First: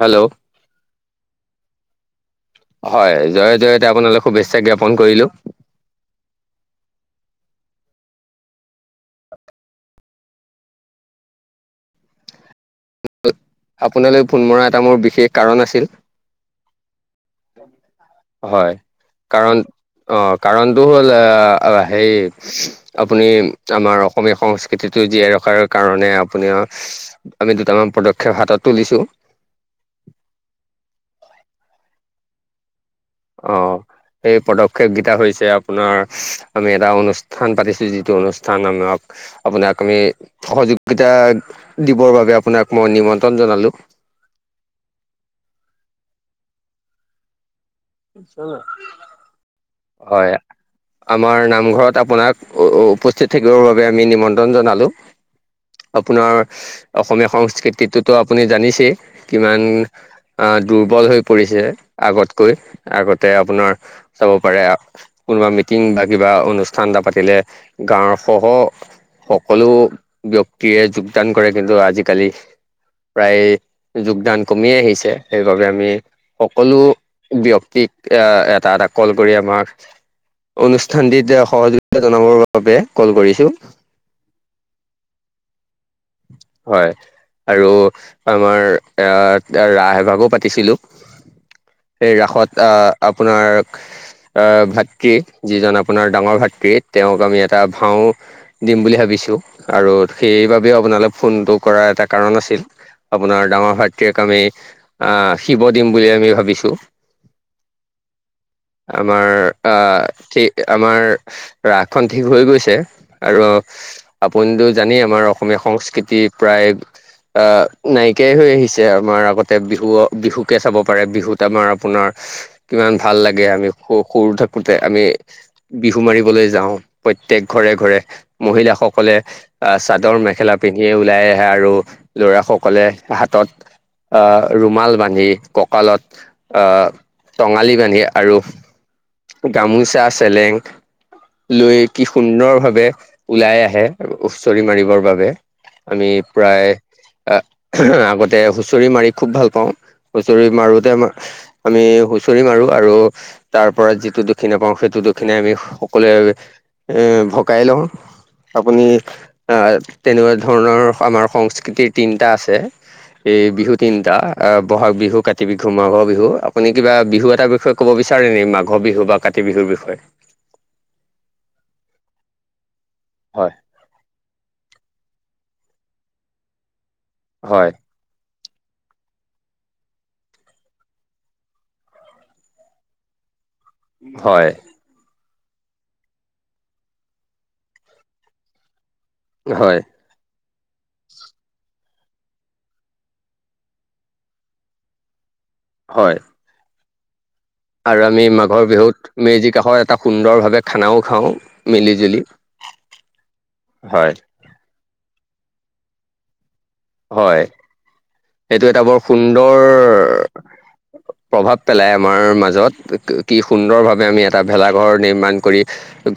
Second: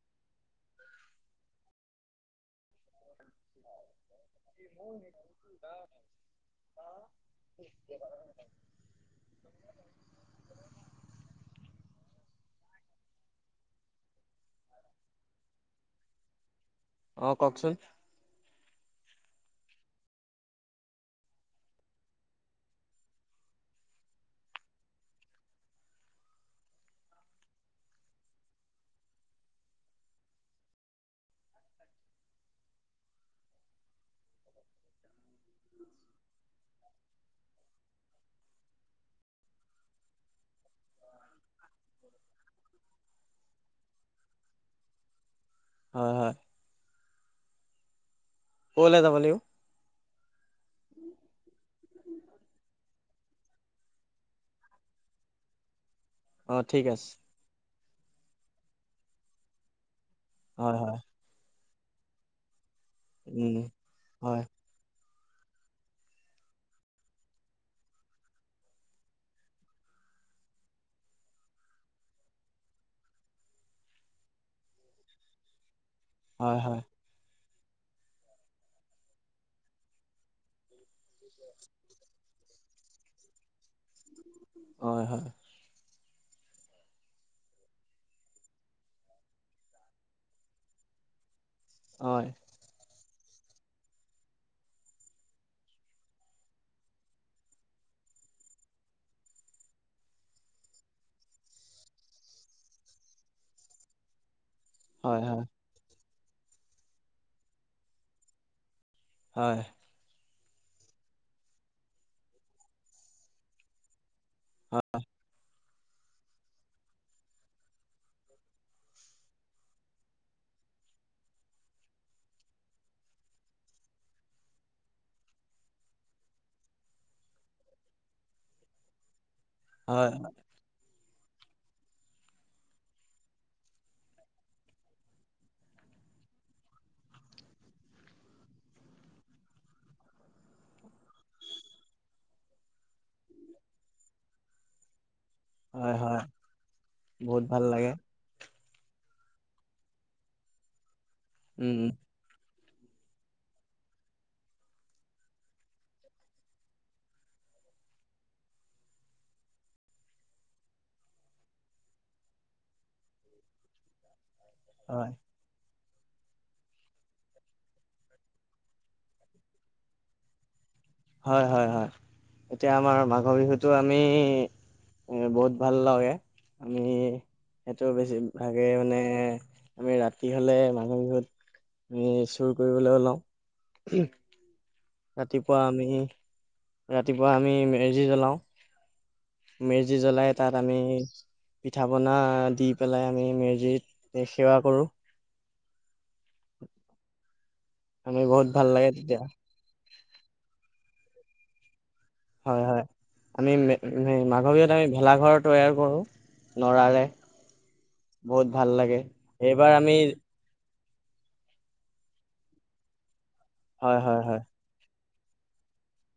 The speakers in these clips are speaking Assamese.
হেল্ল' হয় জয় জয়তে আপোনালোক শুভেচ্ছা জ্ঞাপন কৰিলোঁ আহঁ। আপোনালৈ ফোন মৰা এটা মোৰ বিশেষ কাৰণ আছিল। আহ কওঅঁকচোন। হয় কাৰণ অ' কাৰণটো হ'ল আহ হেই আপুনি আমাৰ অসমীয়া সংস্কৃতিত টো জীয়াই ৰখাৰ কাৰণে আপোনাৰ আমি দুটামান পদক্ষেপ হাতত তুলিছো। [unintelligible] অ' সেই পদক্ষেপকেইটা হৈছে আপোনাৰ আমি এটা অনুষ্ঠান পাতিছো যিটো অনুষ্ঠান আমাক আপোনাক আমি সহযোগিতা দিবৰ বাবে আপোনাক মই নিমন্ত্ৰণ জনালো। [unintelligible] হয় হয়। কলৈ যাব লাগিব হয়। আমাৰ নামঘৰত আপোনাক উপস্থিত থাকিবৰ বাবে আমি নিমন্ত্ৰণ জনালোঁ আপোনাৰ অ ঠিক আছে অসমীয়া সংস্কৃতিটোতো আপুনি জানিছেই কিমান! আহ হয় হয় দুৰ্বল হৈ পৰিছে আগতকৈ আগতে উম আপোনাৰ চাব হয় পাৰে। কোনোবা মিটিং বা কিবা অনুষ্ঠান এটা পাতিলে গাঁৱৰ সহ সকলো ব্যক্তিয়েই যোগদান কৰে কিন্তু আজিকালি। প্ৰায় যোগদান কমি আহিছে সেইবাবে আমি হয় সকলো হয় ব্যক্তি পিক এটা এটা কল কৰি আমাক। অনুষ্ঠানটিত সহযোগিতা জনাবৰ বাবে কল কৰিছোঁ। হয় হয়। হয়। আৰু আমাৰ এ ৰাসভাগো পাতিছিলো। এই হয় ৰাসত আহ আপোনাৰ আহ ভাতৃ যিজন আপোনাৰ ডাঙৰ ভাতৃ তেওঁক আমি এটা ভাও দিম বুলি ভাবি। ছ আৰু সেইবাবে তিও আপোনালৈ ফোনতটো কৰাৰ এটা কাৰণ আছিল। আপোনাৰ ডাঙৰ ভাতৃক আমি হয় আহ শিৱ দিম বুলি আমি ভাবিছো। আমাৰ হয় আঁ ঠিক আমাৰ ৰাসখনন ঠিক হৈ গৈছে আৰু আপুনিতো হয় জানি আমাৰ। সংস্কৃতি প্ৰায় আহ নাইকিয়াই হৈ আহিছে। আমাৰ আগতে বিহু বিহুকে চাব পাৰে। বিহুত আমাৰ আপোনাৰ কিমান ভাল লাগে আমি স সৰু থাকোঁ‌তে আমি বিহু মাৰিবলৈ যাওঁ প্ৰত প্ৰতেক ঘৰে ঘৰে মহিলাাসকলে আহ হয় চাদৰ মে স ওলাই আহে আৰু লৰা সকলে হাতত। আহ ৰুমাল বান্ধি কঁকালত আহ টঙালি বান্ধে আৰু গামোচা চেলেং লৈ কি সুন্দৰ ভাৱে ওলাই আহে হুচৰি মাৰিবৰ বাবে। হয় আমি হয় প্ৰায় আহ বহুত ভাল লাগে আগতে হুঁচৰি মাৰি খুব ভাল পাও হুঁচৰি মাৰোতে উম আমি উম হুঁচৰি মাৰো। আৰু তাৰ পৰা যিটো দক্ষিনা পাওঁ সেইটো দক্ষিণাই আমি সকলোৱে এ ভগাই লও আপুনি আহ তেনেকোৱা ধৰণৰ আমাৰ সংস্কৃতিৰ তিনিটা আছে এই বিহু তিনিটা। অ বহাগ হয় বিহু, কাতি বি হু মাঘৰ বিহু আপুনি কিবা বিহু এটা বিষয়ে কব বিচাৰে নেকি মাঘৰ বিহু বা কাতি বিহুৰ বিষয়ে [inaudible] হয় হয় হয়, এতিয়া আমাৰ মাঘৰ হয় বিহুটো আমি বহুত ভাল লাগে আমি হয় সেইটো বেছি। ভাগে মানে আমি ৰাতি হ'লে মাঘৰ বিহুত আমি চুৰ কৰিবলৈহে ওলাও। হয়। ৰাতিপুৱা আমি ৰাতিপুৱা আমি মেজি জ্বলাওঁ। হয় মেজি জ্বলাই তাত আমি। পিঠা পনা দি পেলাই আমি মেজিত সেৱা কৰোঁ। হয়। আৰু আমি বহুত ভাল মাঘৰ লাগে বিহুত তেতিয়া মেজি কাষৰ এটা সুন্দৰ ভাৱে খানাও খাওঁ মিলি। জুলি। হয় হয় আমি হয় মাঘৰ বিহুত আমি ভেলাঘৰ তৈয়াৰ কৰো। হয় বহুত সেইটো ভাল এটা বৰ লাগে সুন্দৰ এইবাৰ আমি প্ৰভাৱ পেলাই আমাৰ মাজত কি সুন্দৰ হয় ভাৱে হয় আমি হয় এটা ভেলাঘৰ। নিৰ্মাণ কৰি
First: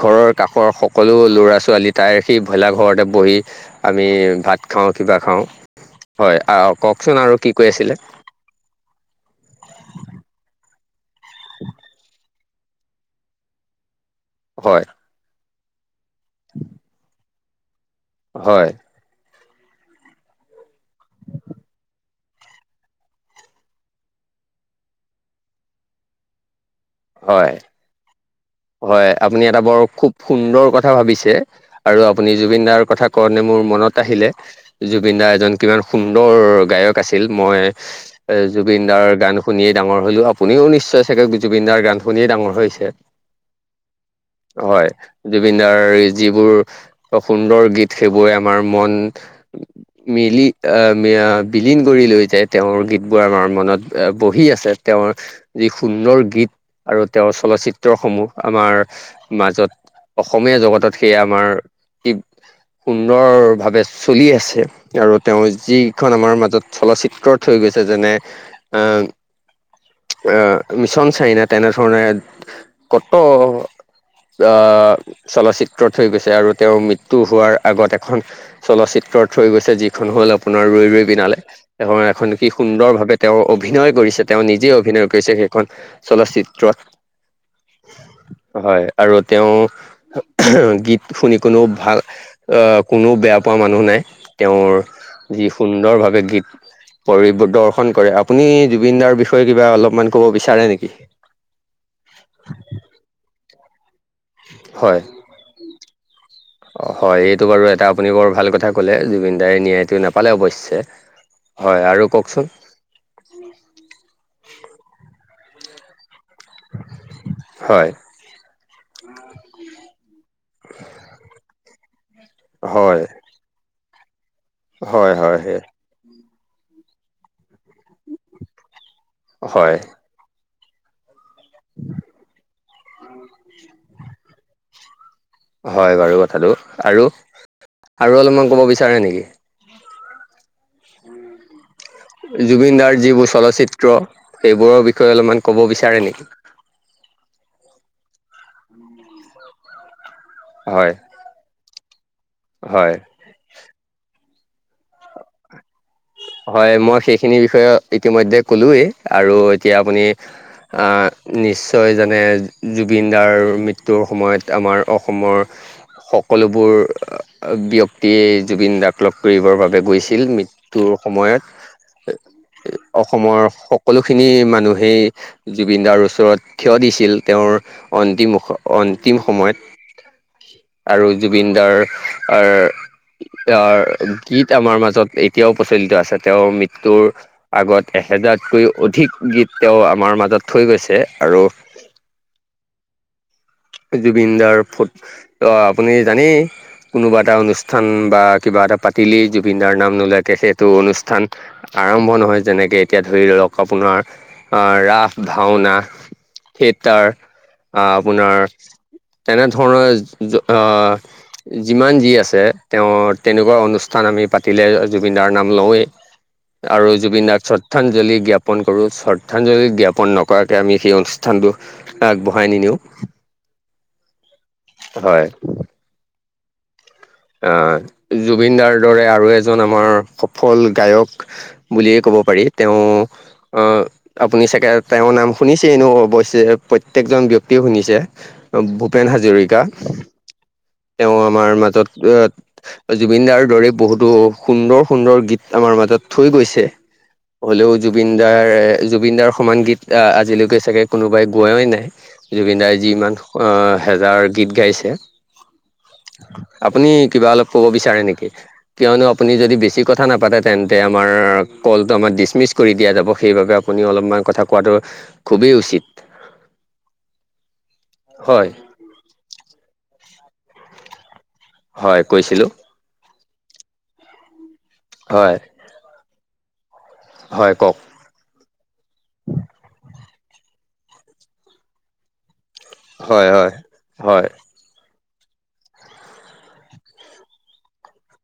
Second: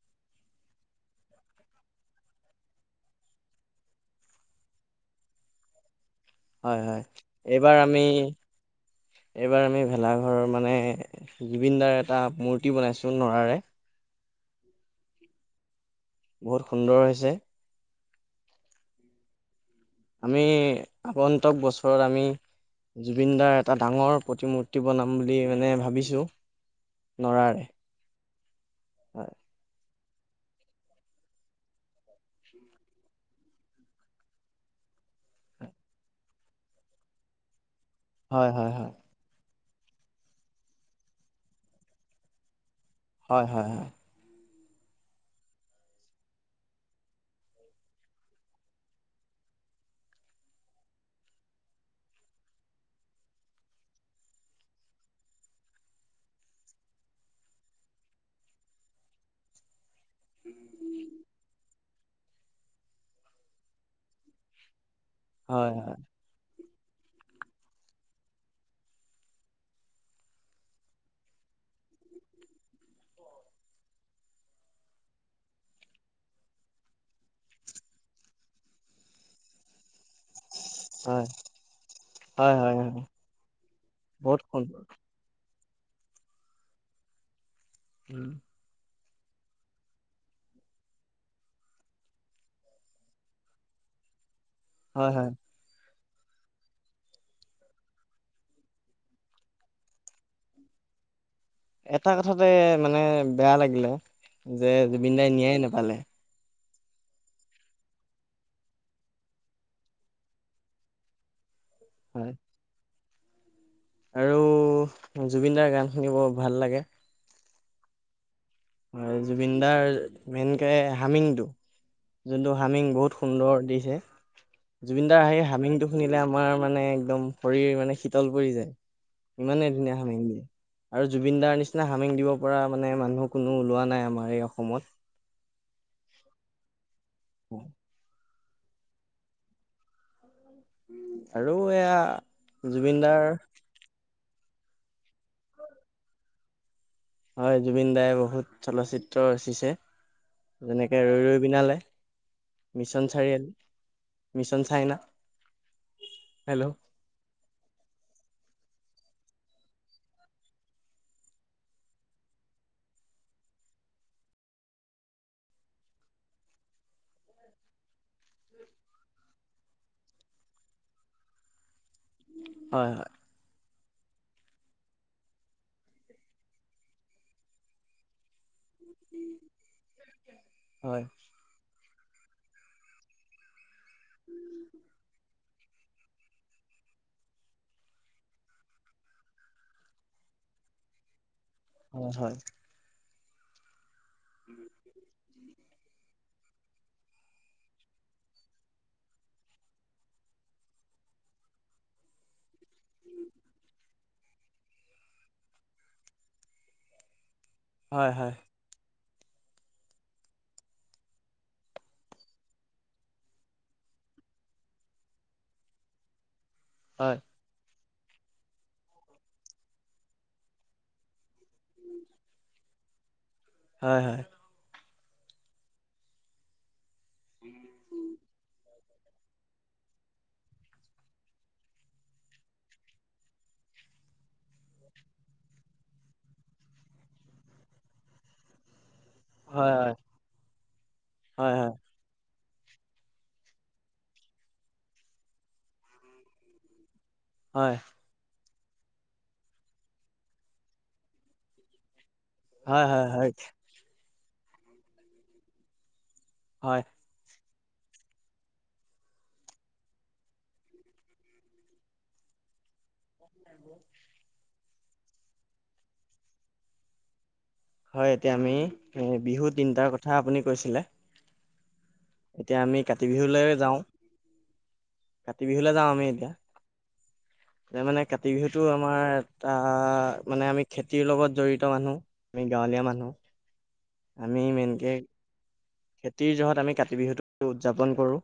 ঘৰৰ কাষৰ সকলো ল'ৰা ছোৱালী তাই সি ভেলাঘৰতে বহি আমি ভাত খাওঁ কিবা খাওঁ। আহ হয়, হয়। কওকচোন আৰু কি কৈ এইবাৰ আছিলে আমি এইবাৰ আমি ভেলাঘৰ মানে জুবিন দাৰ এটা মূৰ্তি বনাইছো নৰাৰে। হয়। বহুত সুন্দৰ হৈছে। হয়। আমি আগন্তুক বছৰত আমি জুবিন দাৰ এটা ডাঙৰ প্ৰতিমূৰ্তি বনাম বুলি মানে ভাবিছোঁ। হয় নৰাৰে হয় আপুনি এটা বৰ খুব। সুন্দৰ কথা ভাবিছে আৰু আপুনি জুবিন দাৰ কথা কওতে মোৰ মনত আহিলে জুবিন দা এজন কিমান সুন্দৰ গায়ক আছিল মই হয় হয় জুবিন হয় দাৰ গান। শুনিয়েই ডাঙৰ হ'লোঁ আপুনিও নিশ্চয় চাগে জুবিনদাৰ গান শুনিয়েই ডাঙৰ হৈছে। হয় হয় হয়। হয় জুবিন দাৰ যিবোৰ সুন্দৰ গীত সেইবোৰে আমাৰ মন মিলি আহ বিলীন কৰি লৈ যাই তেওঁৰ গীতবোৰ আমাৰ মনত বহি আহি আছে তেওঁৰ যি সুন্দৰ গীত আৰু তেওঁৰ চলচিত্ৰসমূহ। আমাৰ মাজত অসমীয়া জগতত সেয়া আমাৰ। ই সুন্দৰ ভাৱে চলি আছে আৰু তেওঁ হয় হয় যিখন আমাৰ মাজত চলচিত্ৰত থৈ গৈছে যেনে এ। আহ মিছন চাইনা তেনেধৰণে কত আহ চলচিত্ৰ থৈ গৈছে আৰু তেওঁৰ মৃত্যু হোৱাৰ আগত এখন চলচি ফ্ৰত হৈ গৈছে। এখন হ'ল আপোনাৰ ৰৈ ৰৈ হয় বিনালে, তেওঁৰ এখন কি হয় হয় সুন্দৰ হয় ভাৱে তেওঁ অভিনয় কৰিছে বহুত তেওঁ নিজে সুন্দৰ অভি। [unintelligible] কৰিছে সেইখন চলচিত্ৰত, উম, হয়। আৰু তেওঁ গীত শুনি কোনেও ভাল আঁহ কোনেওঁ বেয়া পোৱা মানুহ নাই। তেওঁৰ হয় হয় যি সুন্দৰভাৱে গীত পৰি দৰ্শন কৰে আপুনি জুবিন দাৰ বিষয়ে কিবা অলপমান কব বিচাৰে নেকি ততে মানে বেয়া লাগিলে যে জুবিন দাই ন্যায় নাপালে। অ হয় এইটো বাৰু এটা আপুনি বৰ ভাল কথা কলে জুবিন দাৰ ন্যায়টো নাপালে অৱশ্যে। হয় আৰু কওকচোন আৰু জুবিনদাৰ গান শুনিব ভাল লাগে। হয় আৰু জুবিনদাৰ মেইনকে হামিনটো যোনটো হাৰ্মিং হয় বহুত সুন্দৰ দিছে হয় জুবিনদাৰ হয় হাঁহ সেই হামিংটো শুনিলে আমাৰ মানে একদম শৰীৰ মানে শীতল পৰি যায় ইমানে হয় ধুনীয়া হামেং দিয়ে আৰু জুবিন দাৰ নিচিনা হামেং দিব পৰা মানে মানুহ কোনো ওলোৱা নাই আমাৰ এই অসমত। হয় বাৰু কথাটো আৰু আৰু অলপমান ক'ব বিচাৰে নেকি আৰু এয়া জুবিন দাৰ যিবোৰ চলচিত্ৰ সেইবোৰৰ বিষয়ে অলপমান ক'ব বিচাৰে নেকি? হয় জুবিন দাই বহুত চলচিত্ৰ ৰচিছে হয় যেনেকে ৰৈ ৰৈ বিনালে হয় মিছন চাৰিআলি। মিছন চাইনা। হেল্ল' হয় মই সেইখিনি বিষয়ে ইতিমধ্যে কলোয়েই আৰু এতিয়া আপুনি আহ নিশ্চয় যানে জুবিন দাৰ মৃত্যয়ু তোৰ সময়ত আমাৰ অসমৰ সকলোবোৰ ব্যক্তিয়ে জুবিন দাক লগ কৰিবৰ বাবে গৈছিল ম ত সময়ত হয় অসমৰ স সকলোখিনি মানুহেই জুবিনদাৰ ওচৰত থিয় দিছিল তেওঁৰ অন্তিমুখত। অন্তিম সময়ত হয় আৰু জুবিনদাৰ [unintelligible] আৰু গীত আমাৰ মাজত এই এতিয়াও প্ৰচলিত আছে তেওঁৰ মৃত্যুৰ আগত এহেজাৰতকৈ অধিক গীত তেওঁ আমাৰ মাজত তত থৈ গৈছে আৰু হয় জুবিন দাৰ ফ ত আপুনি জানেই। কোনোবা এটা অনুষ্ঠান বা কিবা এটা পাতিলেই জুবিন দাৰ নাম নোলোৱাকে সেইটো অনুষ্ঠান আৰম্ভ নহয় যেনেকে এতিয়া ধৰি লওক আপোনাৰ আহ ৰাস ভাওনা সেই তাৰ হয় আপোনাৰ তেনেধৰণৰ যিমান যি আছে তেওঁ তেনেকোৱা অনুষ্ঠান আমি পাতিলে জুবিনদাৰ নাম লওঁৱেই আৰু হয় জুবিন নাকচত শ্ৰদ্ধাঞ্জলি জ্ঞাপন কৰোঁ শ্ৰদ্ধাঞ্জলি জ্ঞাপন নকৰাকৈ আমি সেই অনুষ্ঠানটো আগবঢ়াই নিদিওঁ হয় হয় হয় অ জুবিনদাৰ দৰে আৰু এজন আমাৰ সফল গায়ক বুলিয়ে ক'ব পাৰি তেওঁ আপুনি চাগে তেওঁৰ নাম শুনিছেনো অৱশ্যে প্ৰত্যেক জন ব্যক্তিয়ে শুনিছে ভূপেন হাজৰিকা হয় হয় তেওঁ আমাৰ হয় হয় হয় মাজত জুবিনদাৰ দৰে বহুতো সুন্দৰ সুন্দৰ গীত আমাৰ মাজত থৈ গৈছে হয় হ'লেও জুবিন দাৰ জুবিন দাৰৰ সমান গীত আহ আজিলৈকে চাগে কোনোবাই গোৱাই নাই জুবিনদাৰ যি হয় ইমান হয় হেজাৰ গীত গাইছে হয় আপুনি কিবা অলপ ক'ব বিচাৰে নেকি কিয়নো আপুনি যদি বেছি কথা নাপাতে তেন্তে আমাৰ কলটো আমাৰ ডিচমিচ কৰি দিয়া যাব সেইবাবে‌ আপুনি অলপমান কথা কোৱাটো খুবেই উচিত। হয়, এতিয়া আমি এ বিহু তিনটাৰ কথা আপুনি কৈছিলে। হয় কৈছিলোঁ। এতিয়া আমি কাতি বিহুলৈ যাওঁ। হয় কাতি বিহুলৈ যাওঁ আমি এতিয়া। হয় কওক যে মানে কাতি বিহুতটো আমাৰ এটা মানে আমি খেতিৰ লগত জৰিত মানুহ। আমি গাঁৱলীয়া হয় হয় মানুহ হয় আমি মেইনকে। খেতিৰ জহত আমি কাতি বিহুটো উদযাপন কৰোঁ।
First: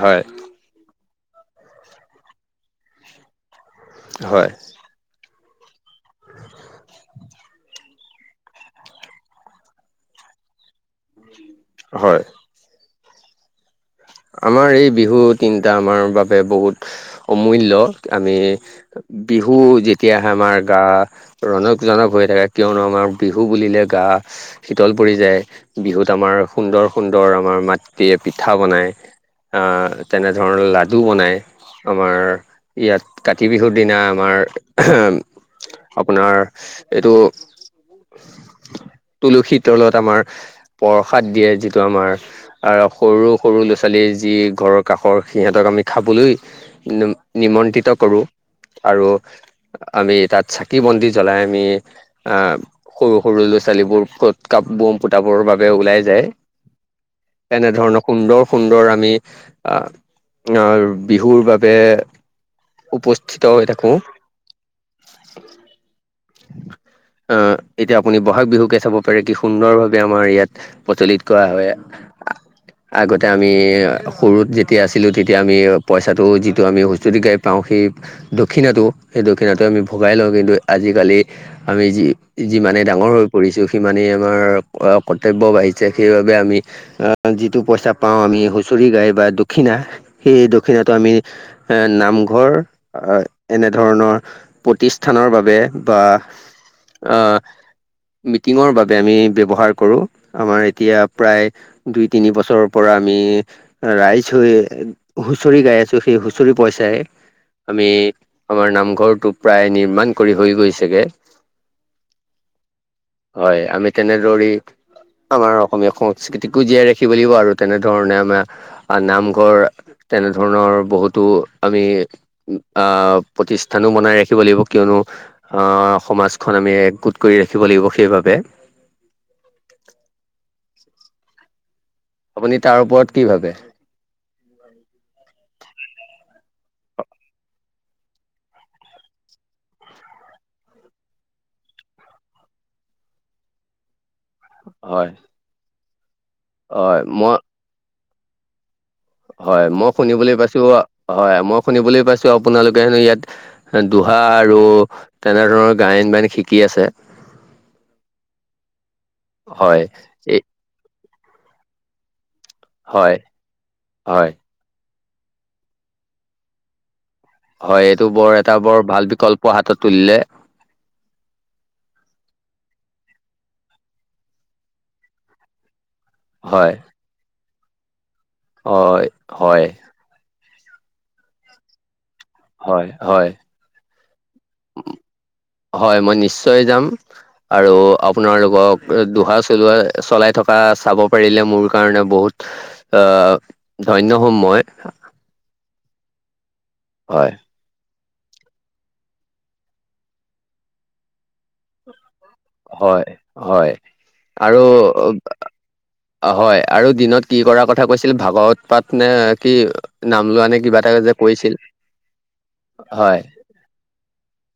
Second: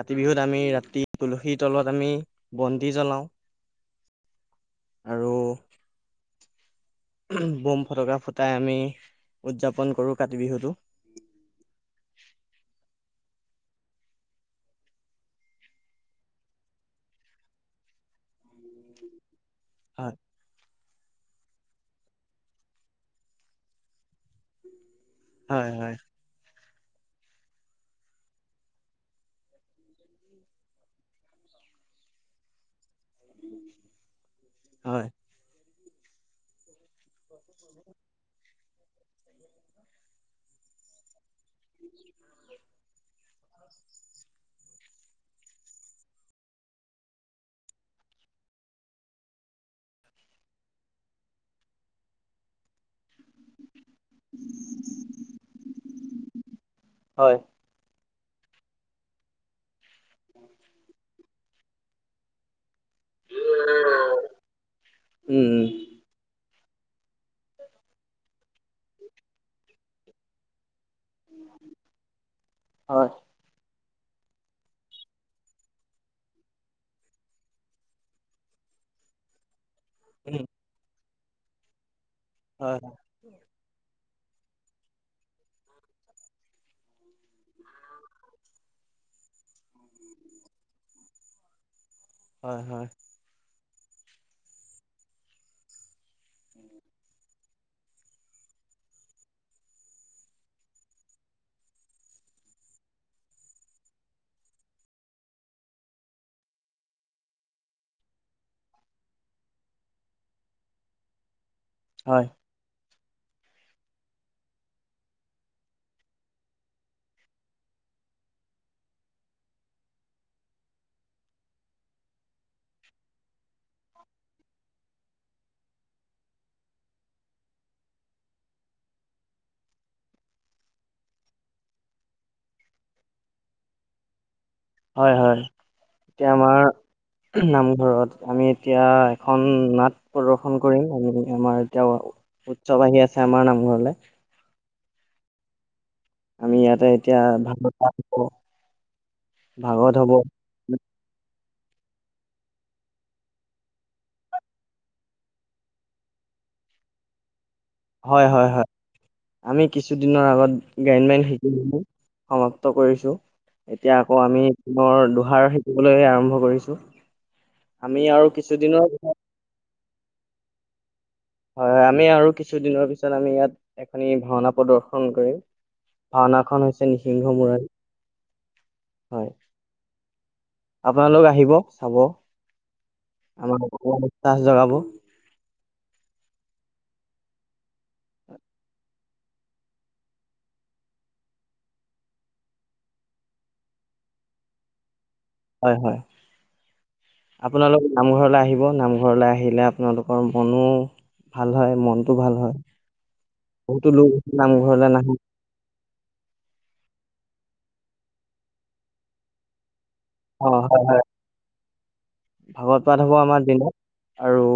কাতি হয় বিহুত আমি ৰাতি তুলসীৰ তলত আমি বন্তি জ্বলাওঁ। হয়। আৰু বোম ফটকা ফুটাই আমি উদযাপন কৰোঁ কাতি বিহুটো। হয়। আমাৰ এই বিহু তিনিটা আমাৰ বাবে বহুত অমূল্য। আমি বিহু যেতিয়া হয়, আহে আমাৰ গা ৰণত। জনক হৈ থাকে, কিয়নো আমাৰ বিহু বুলিলে গা শীতল পৰি হয়, যায়। হয়, বিহুত আমাৰ সুন্দৰ সুন্দৰ আমাৰ মাতৃয়ে পিঠা বনায়। অ'- তেনেধৰণৰ লাডু বনাই আমাৰ। ইয়াত কাতি বিহুৰ দিনা আমাৰ। হয়। আপোনাৰ এইটো তুলসী তলত আমাৰ পৰসাদ দিয়ে, যিটো আমাৰ আৰু সৰু - সৰু ল'ৰা-ছো ল' ছোৱালীৰ যি ঘৰৰ কাষৰ সিহঁতক আমি খাবলৈ নিমন্ত্ৰিত কৰোঁ আৰু। আমি তাত চাকি বন্তি জ্বলাই আমি আহ সৰু সৰু ল'ৰা ছোৱালীবোৰ। ক'ত কাপ বম বাবে ওলাই যায়। হয়, তেনেধৰণৰ সুন্দৰ সুন্দৰ আমি আহ বিহুৰ বাবে। উপস্থিত হৈ থাকো। উম, উম। আহ, এতিয়া আপুনি ব'হাগ বিহুকে চাব পাৰে কি সুন্দৰভাৱে আমাৰ ইয়াত। প্ৰচলিত কৰা বাবে, হয়, আগতে। এ সৰুত যেতিয়া আছিল, তেতিয়া আমি পইচাটো যিটো আমি হুঁচৰি গাই পাওঁ দুখ। দক্ষিণাতো সেই দক্ষিণাটো আমি। ভগাই লওঁ উম, কিন্তু, আজিকালি আমি যি হয়, যিমানে ডাঙৰ হৈ পৰিছো সিমানেই। কৰ্তব্য বাঢ়িছে, সেইবাবে আমি যিটো পইচা। পাওঁ আমি, হুঁচৰি গাই বা দক্ষিণা। সেই দক্ষিণাটো আমি নামঘৰ হয়, হয়। এনেধৰণৰ প্ৰতিষ্ঠানৰ বাবে বা। অঁ। মিটিঙৰ বাবে আমি ব্যৱহাৰ কৰো, আমাৰ এতিয়া প্ৰায় দুই তিনি বছৰ। পৰা আমি ৰাইজ হৈ হুঁচৰি গাই আছো সেই হুঁচৰি পইচাই। আমি আমাৰ নামঘৰটো প্ৰায় নিৰ্মাণ কৰি হৈ গৈছে গে। হয়। হয়, আমি তেনেদৰেই আমাৰ অসমীয়া সংস্কৃতিকো জীয়াই ৰাখিব লাগিব আৰু তেনেধৰণে আমাৰ অ'- নামঘৰ, তেনেধৰণৰ বহুতো আমি অ' প্ৰতিষ্ঠানো বনাই ৰাখিব লাগিব, কিয়নো অ'- সমাজখন আমি একগোট কৰি ৰাখি কৰিব সেই বাবে। আপুনি তাৰ ওপৰত কি ভাবে? হয়, হয়। এতিয়া আমাৰ নামঘৰত আমি এতিয়া এখন নাট প্ৰদৰ্শন কৰিম। আমি আমাৰ এতিয়া, উৎসৱ আহি আছে আমাৰ নামঘৰলৈ। হয়। আমি ইয়াতে হয় এতিয়া মই ভাগৱত পাঠ কৰো। হয়, মই শুনিবলৈ পাইছো হয় মই। শুনিবলৈ পাইছো আপোনালোকে হেনো ইয়াত দুোহা আৰু তেনে ধৰণৰ গায়ন বায়ন শিকি। ঠিক আছে। হয় হয় হয় আমি হয় কিছুদিনৰ এই আগত গাইডলাইন শিকিলো। সমাপ্ত হয় কৰিছো এতিয়া আকৌ হয় আমি পুনৰ পাৰ শিকিবলৈ আৰম্ভ কৰিছো। হয় আমি এইটো আৰু বৰ এটা বৰ কিছুদিনৰ ভাল পিছত বিকল্প হাতত তুলিলে হয় হয়। আমি আৰু কিছুদিনৰ পিছত আমি ইয়াত এখনি ভাওনা প্ৰদৰ্শন কৰিম। ভাওনাখনন হয় হৈছে নিসিংহ মূৰাৰ হয় হয়। আপোনালোক আহিব চাব। হয় হয় আমাৰ উৎসাহ জগাব হয়। মই নিশ্চয় যাম। আৰু আপোনাল লগোকক দোহা চলোৱা চলাই থকা চাব পাৰিলে। মোৰ কাৰণে বহুত আহ ধনয় হম মই। হয় হয় হয় আপোনালোক? নামঘৰলৈ আহিব নামঘৰলৈ আহিলে আপোনালোকৰ মনো ভাল হয় মন। হয় হয় আৰু নামঘৰলৈ নাহে হয় আৰু দিনত কি কৰাৰ কথা কৈছিল। ভাগৱত পাত নে কি? নাম লোৱা নে কিবা এটা যে কৈছিল। ভাগত পাত হ'ব। হয় আমাৰ দিনত আৰু